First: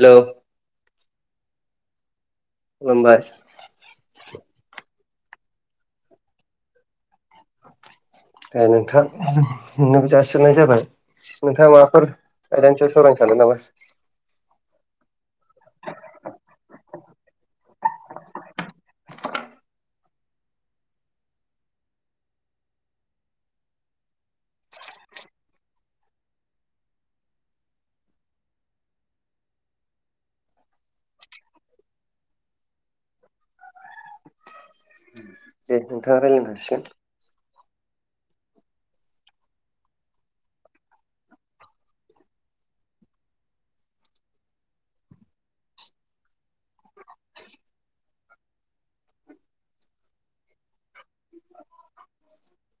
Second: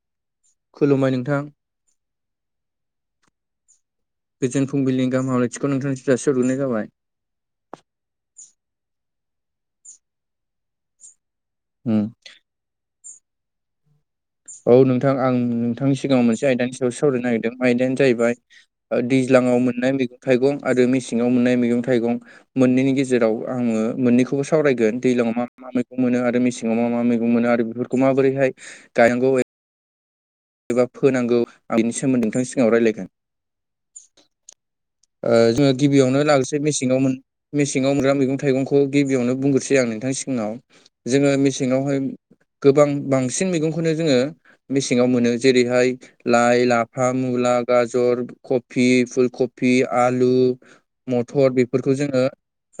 हेल' खुलुमबाय नोंथां खुलुमबाय गोजोन फुंबिलिनि गाहाम हललाथिखौ नोंथांनिसिम जासिहरग्रोनाय जाबाय दे नोंथां नोंनोबो जासिनाय जाबाय नोंथाङा माबाफोर आयदानि सायाव सावरायनो सानदों नामा औ नोंथां आं नोंथांनि सिगाङाव मोनसे आयदानि सायाव सावरायनो नागिरदों आयदायानो जाहैबाय दैज्लाङाव मोननाय मैगं थाइगं आरो मेसेङाव मोननाय मैगं थाइगं मोननैनि गेजेराव आङो मोननैखौबो सावरायगोन दैलाङाव मा मा मैगं मोनो आरो मेसेाव मा मा मैगं मोनो आरो बेफोरखौ माबोरैहाय गायनांगौ एबा फोनांगौ आं बेनि सोमोन्दै नोंथांनि सिगाङाव रायलायगोन ओ जोङो दे नोंथाङा गिबियावनो रायलायनो लाग्रोसै मेसेङाव मोन मेसेङाव मोनग्रा मैगं थाइगंखौ गिबियावनो बुंग्रोसै आं नोंथांनि सिगनाव जोङो मेसेङावहाय गोबां बांसिन मैगंखौनो जोङो मेसेङाव मोनो जेरैहाय लाइ, लाफा, मुला, गाजर, कफि, फुल कफि, आलु, मटर बेफोरखौ जोङो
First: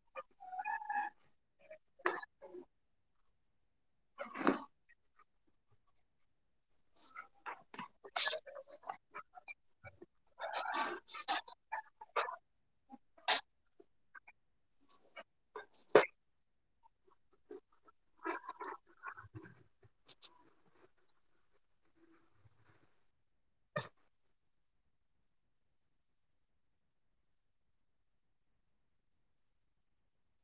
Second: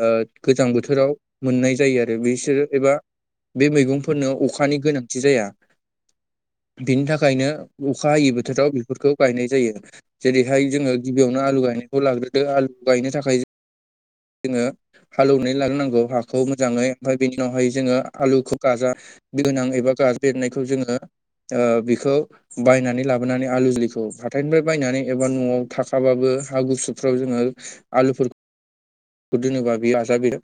ओ गोजां बोथोराव मोननाय जायो आरो बिसोरो एबा बे मैगंफोरनो अखानि गोनांथि जाया। बिनि थाखायनो अखा हायै बोथोराव बेफोरखौ गायनाय जायो। जेरैहाय जोङो गिबियावनो आलु गायनायखौ लाग्रोदो आलु गायनो थाखाय जोङो हालौवनानै लानोनांगौ हाखौ मोजाङै ओमफ्राय बेनि उनावहाय जोङो आलुखौ गाजा गोनां एबा गाजाबेरनायखौ जोङो बेखौ बायनानै लाबोनानै आलु जुलिखौ हाथायनिफ्राय बायनानै एबा न'आव थाखाबाबो हा गुसुफ्राव जोङो आलुफोरफोरखौ दोनोबा बे गाजा बेरो।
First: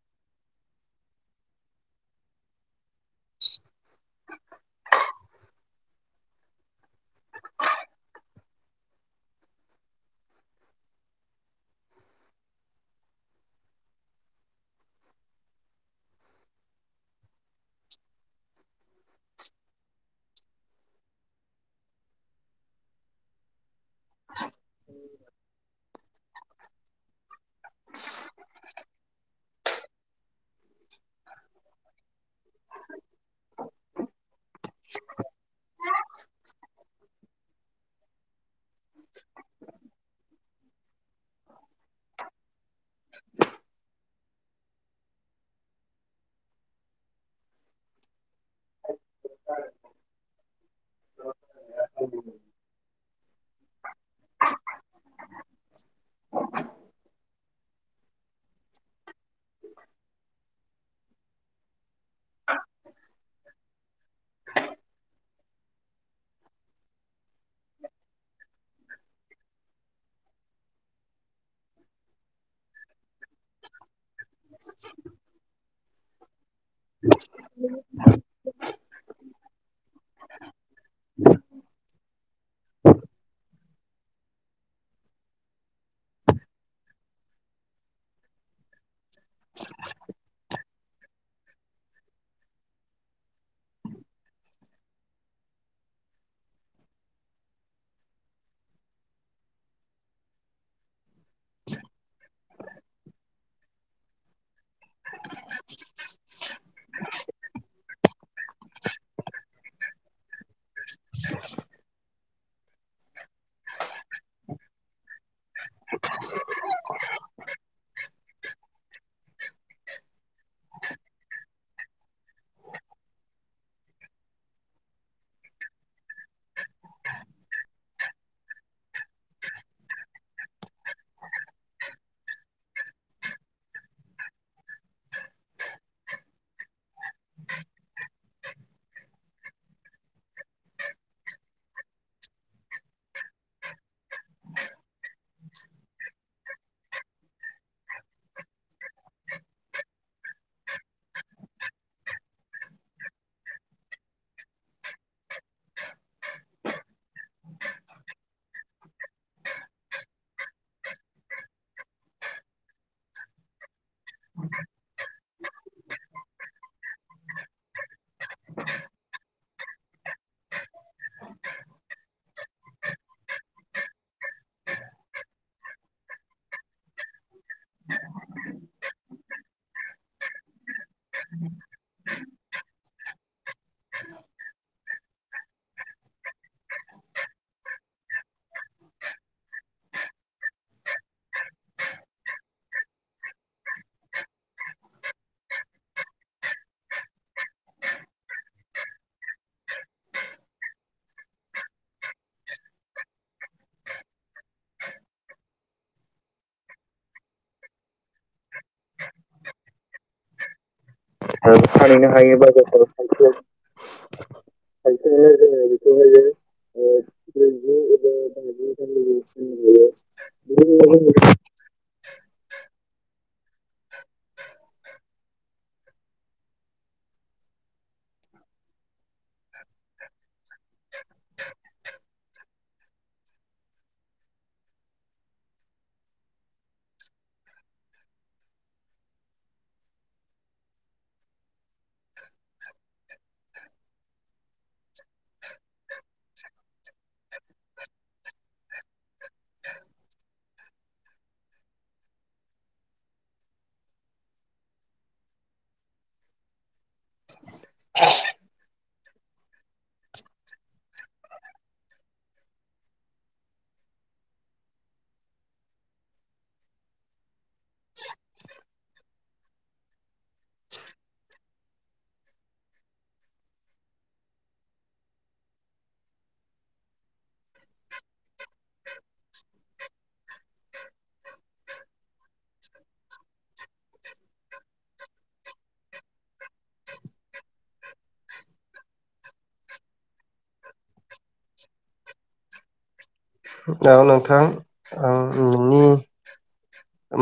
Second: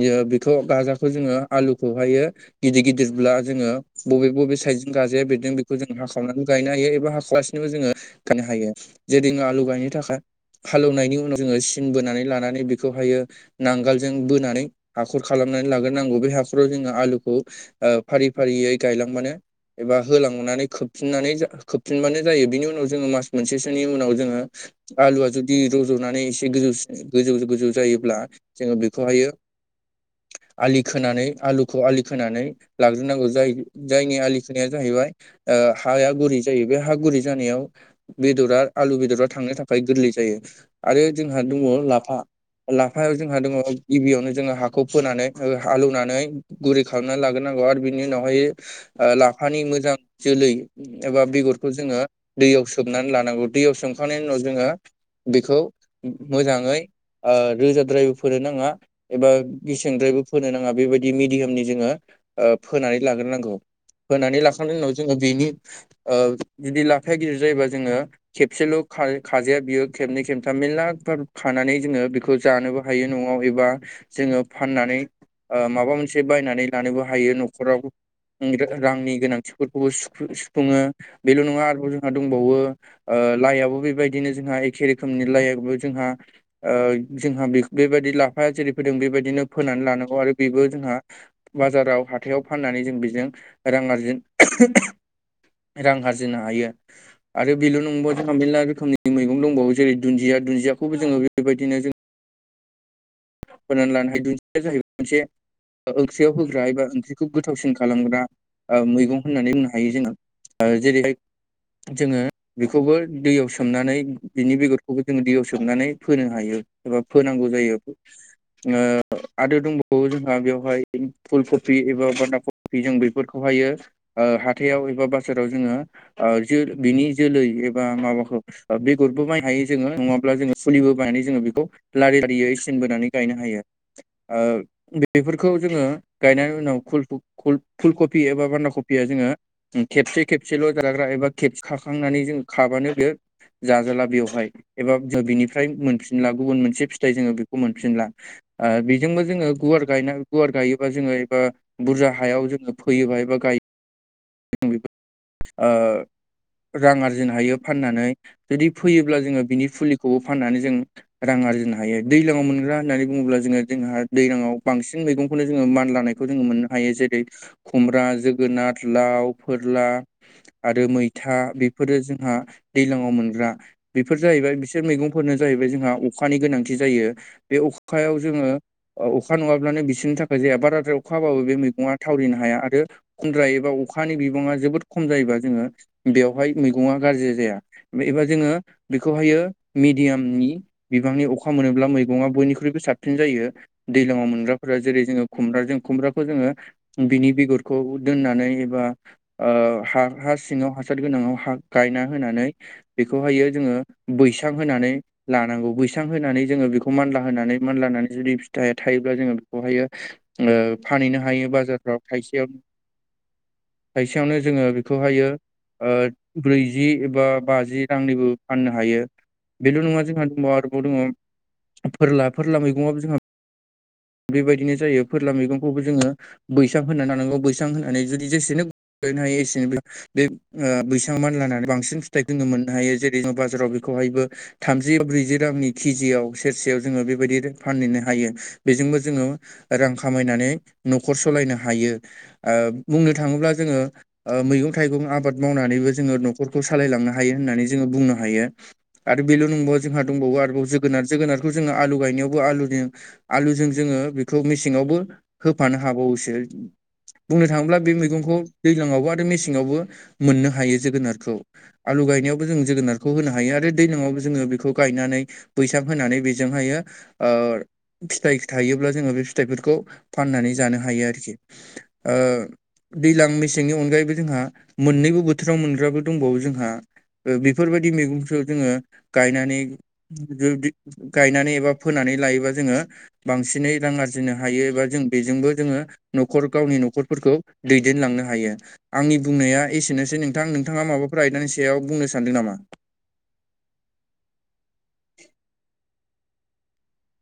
बेयो बेथ' गाजाखौ जोङो आलुखौहायो गिदिर गिदिरब्ला जोङो बबे बबे साइडजों गाजाया बेरदों बेखौ जों हाखावनानै गायनो हायो एबा हाख्लासि [unintelligible] जोङो गायनो हायो जे दिं आलु गायनो थाखाय हालेवनायनि उनाव जोङो सिन बोनानै लानानै बे बेखौहायो नांगोलजों बोनानै हाखर खालामनानै लाग्रोनांगौ। बे हाखराव जोङो आलुखौ ओ फारि फारियै गायलांबानो एबा होलांनानै खोबफिननानै खोबफिनबानो जायो बिनि उनाव जोङो मास मोनसेसोनि उनाव जोङो आलुवा जुदि रज'नानै एसे गोजौसिन गोजौ गोजौ जायोब्ला जोङो बेखौहायो आलि खोनानै आलुखौ आलि खोनानै लाग्रोनांगौ जाय जायनि आलिखोनाया जाहैबाय ओ हाया गुरै जायो बे हा गुरै जानायाव बेदरा आलु बेदरा थांनो थाखाय गोरलै जायो आरो जोंहा दंबावो लाफा। लाफायाव जोंहा दंबावो गिबियावनो जोङो हाखौ फोनानै ओ हाल एवनानै गुरै खालामनानै लाग्रोनांगौ आरो बिनि उनावहाय ओ लाफानि मोजां जोलै एबा बेगरखौ जोङो हासिगोन दैयाव सोमनानै लानांगौ। दैयाव सोमखांनायनि उनाव जोङो बेखौ मोजाङै ओ रोजाद्रायबो फोरान नाङा। एबा गेसेंद्रायबो फोनो नाङा बेबायदि मिडियामनि जोङो ओ फोनानै लाग्रोनांगौ। फोनानै लाखांनायनि उनाव जोङो बेनि ओ जुदि लाफाया गिदिर जायोबा जोङो खेबसेल' खा-खाजाया बियो खेबनै खेबथाम मेरलाफोर खानानै जोङो बेखौ जानोबो हायो न'आव एबा जोङो फाननानै ओ माबा मोनसे बायनानै लानोबो हायो न'खराव। रांनि गोनांथिफोरखौबो सुफुं सुफुङो। बेल' नङा आरोबाव जोंहा दंबावो ओ लाइआबो बेबायदिनो जोंहा एखे रोखोमनि लाइआबो जोंहा ओ जोंहा बे बेबायदि लाफाया जेरै फोदों बेबायदिनो फोनानै लानांगौ आरो बेबो जोंहा बाजाराव हाथायाव फाननानै जों बेजों रां आरजिन [unintelligible] रां आरजिनो हायो। आरो बेल' नंबवा जोंहा मेरला रोखोमनि मैगं दंबावो जेरै दुन्दिया। दुन्दियाखौबो जोङो बेबायदिनो जों होनानै लानो हायो। दुन्दिया जाहैबाय मोनसे ओंख्रियाव होग्रा एबा ओंख्रिखौ गोथावसिन खालामग्रा ओ मैगं होननानै बुंनो हायो जोङो ओ जेरैहाय जोङो बेखौबो दैयाव सोमनानै बिनि बेगरखौबो जोङो दैयाव सोमनानै फोनो हायो एबा फोनांगौ जायो। ओ आरो दंबावो जोंहा बेवहाय फुल कफि एबा बान्दा कफि जों बेफोरखौहायो ओ हाथायाव एबा बाजाराव जोङो ओ जो बिनि जोलै एबा माबाखौ बेगरबो बायनो हायो जोङो नङाब्ला जोङो फुलिबो बायनानै जोङो बेखौ लारि लारियै सिनबोनानै गायनो हायो ओ बेफोरखौ जोङो गायनायनि उनाव खुल ख खुल फुलकफि एबा बान्दा कफिया जोङो खेबसे खेबसेल' जाजाग्रा एबा खेबसे खाखांनानै जों खाबानो बेयो जाजाला बेवहाय एबा बिनिफ्राय मोनफिनला गुबुन मोनसे फिथाइ जोङो बेखौ मोनफिनला। ओ बेजोंबो जोङो गुवार गायना गुवार गायोबा जोङो एबा बुरजा हायाव जोङो फैयोबाय एबा गायो [unintelligible] ओ रां आर्जिनो हायो फाननानै जुदि फैयोब्ला जोङो बिनि फुलिखौबो फाननानै जों रां आरजिनो हायो दैज्लाङाव मोनग्रा होननानै बुङोब्ला जोङो जोंहा दैज्लाङाव बांसिन मैगंखौनो जोङो मान लानाय खौ जोङो मोननो हायो जेरै खुमब्रा जोगोनार लाव फोरला आरो मैथा। बेफोरो जोंहा दैलाङाव मोनग्रा। बेफोर जाहैबाय बिसोर मैगंफोरनो जाहैबाय जोंहा अखानि गोनांथि जायो। बे अखायाव जोङो ओ अखा नङाब्लानो बिसोरनि थाखाय जाया बाराद्राय अ अखा हाबाबो बे मैगङा थावरिनो हाया आरो [unintelligible] अखानि बिबाङा जोबोद खम जायोबा जोङो बेवहाय मैगङा गाज्रि जाया एबा जोङो बेखौहायो मिडियामनि बिबांनि अखा मोनोब्ला मैगङा बयनिख्रुइबो साबसिन जायो। दैज्लाङाव मोनग्राफोरा जेरै जोङो खुमब्राजों खुमब्राखौ जोङो बिनि बेगरखौ दोननानै एबा ओ हा हा सिङाव हासार गोनांआव हा गायना होनानै बेखौहायो जोङो बैसां होनानै लानांगौ बैसां होनानै जोङो बेखौ मानला होनानै मानला होनानानै जुदि फिथाइया थायोब्ला जोङो बेखौहायो ओ फानहैनो हायो बाजारफ्राव फानहैनो हायो थायसेयावनो बाजारफ्राव थाइसेयाव थायसेयावनो जोङो बेखौहायो थाइसेयावनो जोङो बेखौहायो ओ ओ ब्रैजि एबा ब्रैजि बाजि एबा रांनिबो बाजि फाननो हायो। रांनि बेल' नङा जोंहा दंबावो आरोबाव फाननो दङ फोरला फोरला मैगंआबो जोंहा बेबायदिनो जायो फोरला मैगंखौबो जोङो बैसां होनानै लानांगौ बैसां होननानै जुदि जेसेनो [unintelligible] हायो एसेनो बे ओ बैसां मान लानानै बांसिन फिथाइखौ मोननो हायो जेरैनो बाजाराव बेखौहायबो थामजियाव ब्रैजि रांनि केजियाव सेरसेयाव जोङो बेबायदि फानहैनो हायो। बेजोंबो जोङो रां खामायनानै न'खर सालायनो हायो। ओ बुंनो थाङोब्ला जोङो ओ मैगं थाइगं आबाद मावनानैबो जोङो न'खरखौ सालायलांनो हायो होननानै जोङो बुंनो हायो। आरो बेल' नंबावा जोंहा दंबावो आरोबाव जोगोनार जोगोनारखौ जोङो आलु गायनायावबो आलुजनि आलुजों जोङो बेखौ मेसेंआवबो होफानो हाबावोसो। बुंनो थाङोब्ला बे मैगंखौ दैज्लाङावबो आरो मेसेंआवबो मोननो हायो जोगोनारखौ। आलु गायनायावबो जों जोगोनारखौ होनो हायो आरो दैज्लाङआवबो जोङो बेखौ गायनानै बैसाग होनानै बेजोंहायो ओ फिथाइ थायोब्ला जोङो बे फिथाइफोरखौ फाननानै जानो हायो आरोखि ओ दैज्लां मेसेंनि अनगायैबो जोंहा मोननैबो बोथोराव मोनग्राबो दंबावो जोंहा बेफोरबायदि मैगंखौ जोङो गायनानै गायनानै एबा फोनानै लायोबा जोङो बांसिनै रां आरजिनो हायो एबा जों बेजोंबो जोङो न'खर गावनि न'खरफोरखौ दैदेनलांनो हायो। आंनि बुंनाया एसेनोसै नोंथां नोंथाङा माबाफोर आयदानि सायाव बुंनो सानदों नामा? औ नोंथां आं नोंनि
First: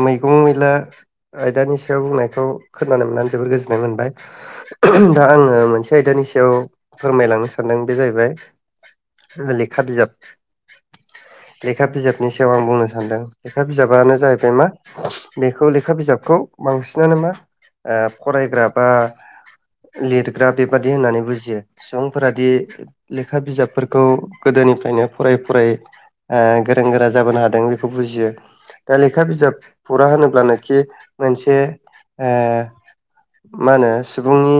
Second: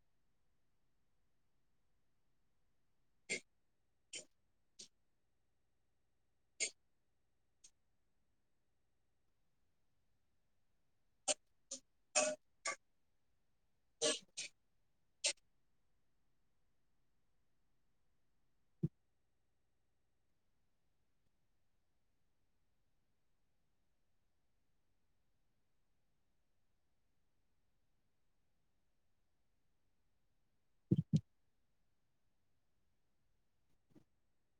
मैगं मैला आयदानि सायाव बुंनायखौ खोनानो मोननानै जोबोर गोजोननाय मोनबाय। दा आङो मोनसे आयदानि सायाव फोरमायलांनो सानदों बे जाहैबाय लेखा बिजाब लेखा बिजाबनि सायाव आं बुंनो सानदों लेखा बिजाबानो जाहैबाय मा बेखौ लेखा बिजाबखौ बांसिनानो मा ओ फरायग्रा बा लिरग्रा बेबादि होननानै बुजियो सुबुंफोरादि लेखा बिजाबफोरखौ गोदोनिफ्रायनो फराय फरायै ओ गोरों गोरा जाबोनो हादों बेखौ बुजियो दा लेख लेखा बिजाब फरा होनोब्लानोखि मोनसे मा होनो सुबुंनि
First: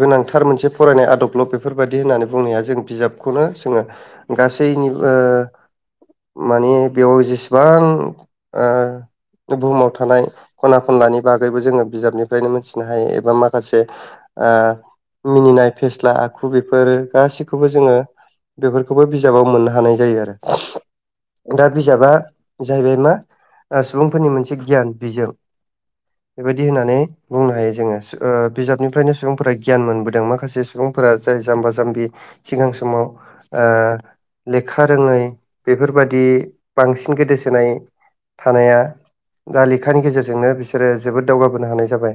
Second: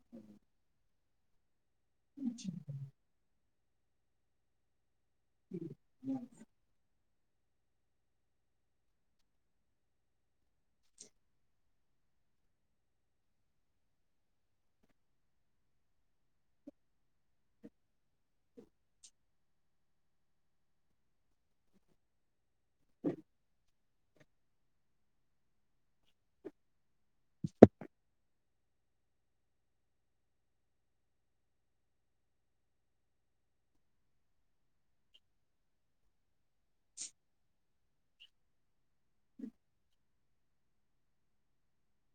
गोनांथार मोनसे फरायनाय आदबल' बेफोरबादि बिदि होननानै बुंनाया जों बिजाबखौनो जोङो गासैनिबो माने बेआव जेसेबां बुहुमाव थानाय खना खनलानि बागैबो जोङो बिजाबनिफ्रायनो मोनथिनो हायो एबा माखासे ओ मिनिनाय फेस्ला आखु बेफोर गासिखौबो जोङो बेफोरखौबो बिजाबाव मोननो हानाय जायो आरो दा बिजाबा जाहैबाय मा सुबुंफोरनि मोनसे गियान बिजों बेबायदि होननानै बुंनो हायो जोङो ओ बिजाबनिफ्रायनो सुबुंफोरा गियान मोनबोदों माखासे सुबुंफोरा जाय जाम्बा जाम्बि सिगां समाव ओ लेखा रोङै बेफोरबादि बांसिन गोदोसोनाय थानाया दा लेखानि गेजेरजोंनो बिसोरो जोबोद दावगाबोनो हानाय जाबाय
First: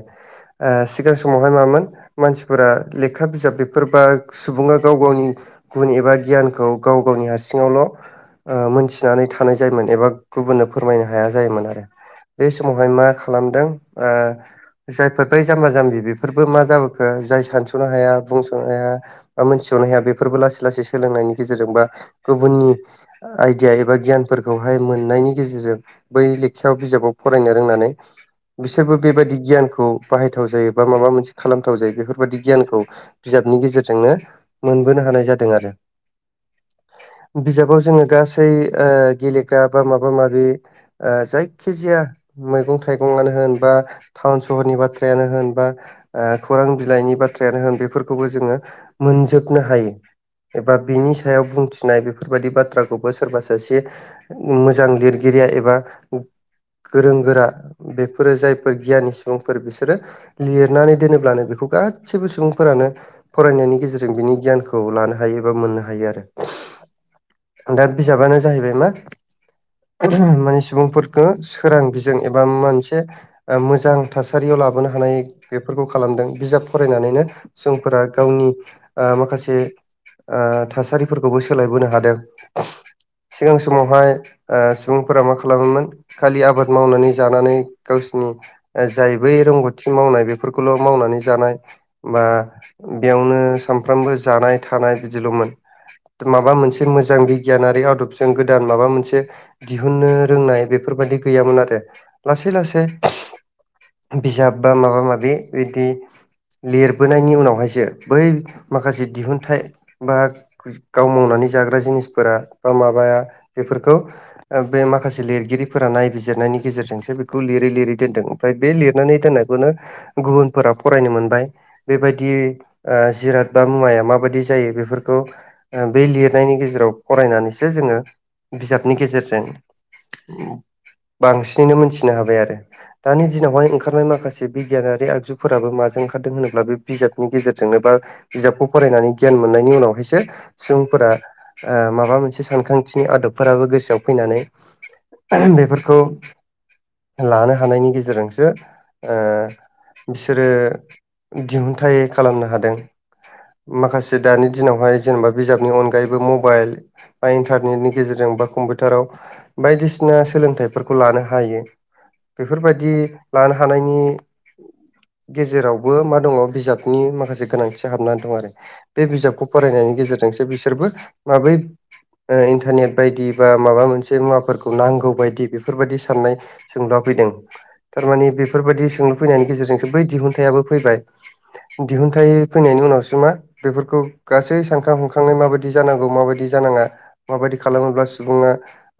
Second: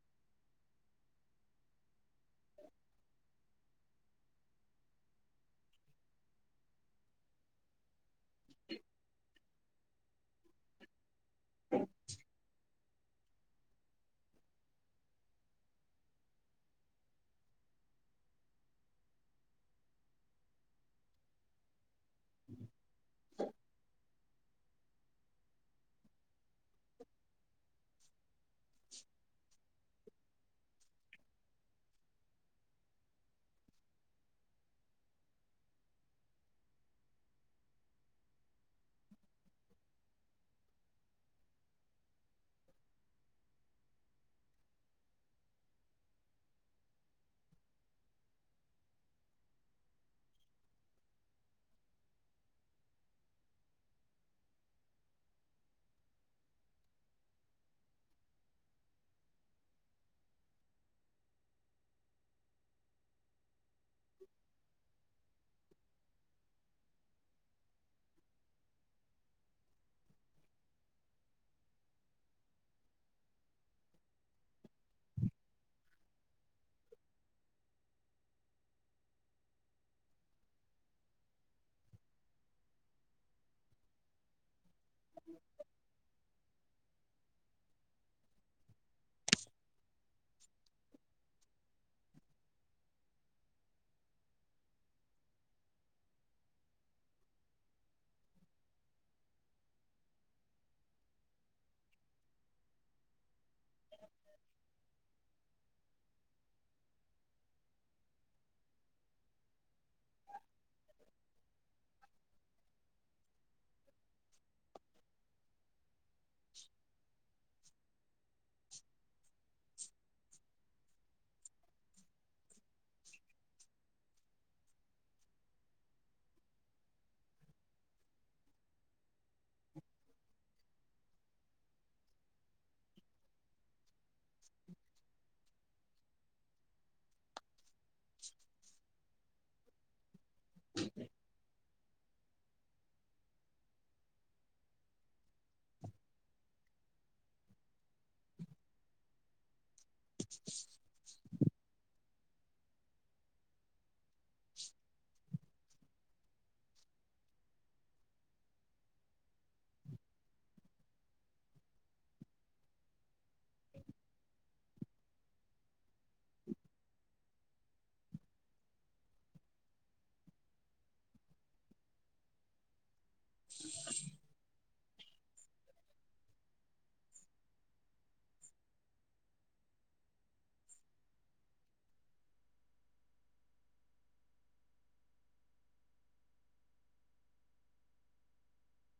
ओ सिगां समावहाय मामोन मानसिफोरा लेखा बिजाब बेफोर बा सुबुङा गाव गावनि गुन एबा गियानखौ गाव गावनि हारसिंआवल' ओ मोनथिनानै थानाय जायोमोन एबा गुबुननो फोरमायनो हाया जायोमोन आरो बे समाव बेहाय मा खालामदों जायफोर बै जाम्बा जाम्बि बेफोरबो मा जाबोखो जाय सानस'नो हाया बुंस'नो हाया बा मोनथिज'नो हाया बेफोरबो लासै लासै सोलोंनायनि गेजेरजों बा गुबुननि आइदिआ एबा गियानफोरखौहाय मोन मोननायनि गेजेरजों बै लेखायाव बिजाबाव फरायनो रोंनानै बिसोरबो बेबादि गियानखौ बाहायथाव जायो बा माबा मोनसे खालामथाव जायो बेफोरबादि गियानखौ बिजाबनि गेजेरजोंनो मोनबोनो हानाय जादों आरो बिजाबाव जोङो गासै ओ गेलेग्रा बा माबा माबि ओ जायखिजाया मैगं थाइगंआनो होन बा टाउन सहरनि बाथ्रायानो होन बा ओ खौरां बिलाइनि बाथ्रायानो होन बेफोरखौबो जोङो मोनजोबनो हायो एबा बिनि सायाव बुंथिनाय बेफोरबादि बाथ्राखौबो सोरबा सासे मोजां लिरगिरिआ एबा गोरों गोरा बेफोरो जायफोर गियानि सुबुंफोर बिसोरो लिरनानै दोनोब्लानो बेखौ गासैबो सुबुंफोरानो फरायनायनि गेजेरजों बिनि गियानखौ लानो हायो एबा मोननो हायो आरो दा बिजाबानो जाहैबाय मा ओ माने सुबुंफोरखौ सोरां बिजों एबा मोनसे ओ मोजां थासारिआव लाबोनो हानाय बेफोरखौ खालामदों बिजाब फरायनानैनो सुबुंफोरा गावनि ओ माखासे ओ थासारिफोरखौबो सोलायबोनो हादों सिगां समावहाय ओ सुबुंफोरा मा खालामोमोन खालि आबाद मावनानै जानानै गावसिनि जाय बै रोंगौथि मावनाय बेफोरखौल' मावनानै जानाय बा बेआवनो सामफ्रामबो जानाय थानाय बिदिल'मोन माबा मोनसे मोजां बिगियानारि आदबजों गोदान माबा मोनसे दिहुननो रोंनाय बेफोरबादि गैयामोन आरो लासै लासै बिजाब बा माबा माबि बिदि लिरबोनायनि उनावहायसो बै माखासे दिहुनथाइ बा गाव मावनानै जाग्रा जिनिसफोरा बा माबाया बेफोर खौ बे माखासे लिरगिरिफोरा नायबिजिरनायनि गेजेरजोंसो बेखौ लिरै लिरै दोनदों आमफ्राय बे लिरनानै दोननायखौनो गुबुनफोरा फरायनो मोनबाय बेबादि ओ जिराद बा मुवाया माबायदि जायो बेफोरखौ ओ बे लिरनायनि गेजेराव फरायनानैसो जोङो बिजाबनि गेजेरजों बांसिनैनो मोनथिनो हाबाय आरो दानि दिनावहाय ओंखारनाय माखासे से बिगियानारि आगजुफोराबो माजों ओंखारदों होनोब्ला बे बिजाबनि गेजेरजोंनो बा बिजाबखौ फरायनानै गियान मोननायनि उनावहायसो सुबुंफोरा ओ माबा मोनसे सानखांथिनि आदब फोराबो गोसोआव फैनानै बेफोरखौ लानो हानायनि गेजेरजोंसो ओ बिसोरो दिहुनथाइ खालामनो हादों माखासे दानि दिनावहाय जेनेबा बिजाबनि अनगायैबो मबाइल बा इन्टारनेटनि गेजेरजों बा कम्पिउटाराव बायदिसिना सोलोंथाइफोरखौ लानो हायो बेफोरबादि लानो हानायनि गेजेरावबो मा दङ बिजाबनि माखासे गोनांथि हाबना दं आरो बे बिजाबखौ फरायनायनि गेजेरजोंसो बिसोरबो माबोरै ओ इन्टारनेट बायदि बा माबा मोनसे मुवाफोरखौ नांगौ बादि बेफो बेफोरबादि साननाय सोंलुआ फैदों थारमाने बेफोरबादि सोंलु फैनायनि गेजेरजोंसो बै दिहुनथाइआबो फैबाय दिहुनथाइ फैनायनि उनावसो मा बेफोरखौ गासै सानखां हुंखाङै माबादि जानांगौ माबादि जानाङा माबादि खालामोब्ला सुबुङा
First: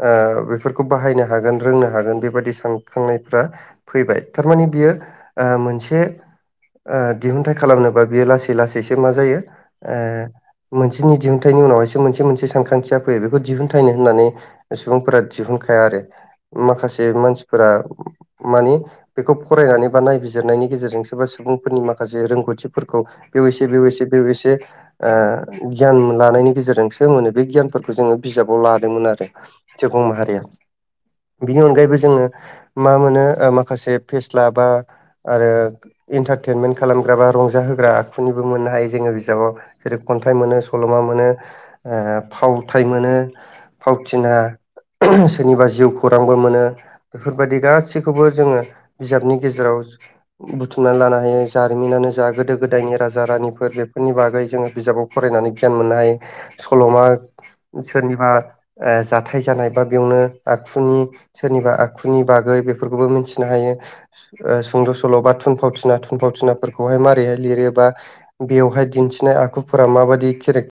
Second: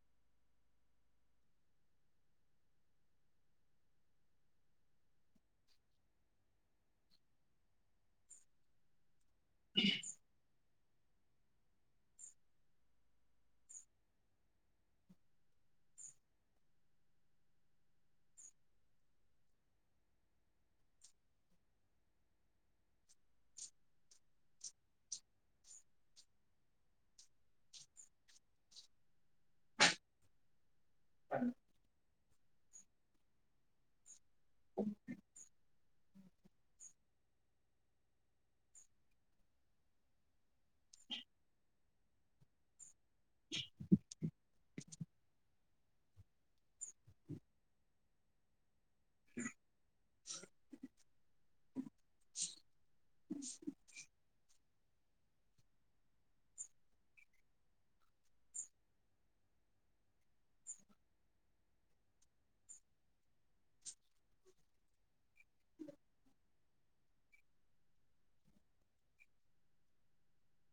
ओ बेफोरखौ बाहायनो हागोन रोंनो हागोन बेबायदि सानखांनायफ्रा फैबाय थारमाने बियो ओ मोनसे ओ दिहुनथाइ खालामनोबा बेयो लासै लासैसो मा जायो ओ मोनसेनि दिहुनथाइनि उनावहायसो मोनसे मोनसे सानखांथिया फैयो बेखौ दिहुनथायाइनो होननानै सुबुंफोरा दिहुनखाया आरो माखासे मानसिफोरा मानि बेखौ फरायनानै बा नायबिजिरनायनि गेजेरजोंसो बा सुबुंफोरनि माखासे रोंगौथिफोरखौ बेव एसे बेव एसे बेव एसे ओ गियान लानायनि गेजेरजोंसो मोनो बे गियानफोरखौ जोङो बिजाबाव लादोंमोन आरो सुबुं माहारिया बिनि अनगायैबो जोङो मा मोनो ओ माखासे फेस्ला बा आरो इन्टारटेनमेन्ट खालामग्रा बा रंजा होग्रा आखुनिबो मोननो हायो जोङो बिजाबाव जेरै खन्थाइ मोनो सल'मा मोनो ओ फावथाय मोनो फावथिना सोरनिबा जिउ खौरांबो मोनो बेफोरबायदि गासैखौबो जोङो बिजाबनि गेजेराव बुथुमनानै लानो हायो जारिमिनानो जा गोदो गोदायनि राजा राजा रानिफोर बेफोरनि बागै जोङो बिजाबाव फरायनानै गियान मोननो हायो सल'मा सोरनिबा ओ जाथाय जानाय बा बेयावनो आखुनि सोरनिबा आखुनि बागै बेफोरखौबो मिथि नो हायो सुंद' सल' बा थुनफावथिना थुनफावथिनाफोरखौहाय मारोरैहाय लिरो बा बेवहाय दिन्थिनाय आखुफोरा माबायदि केेरेक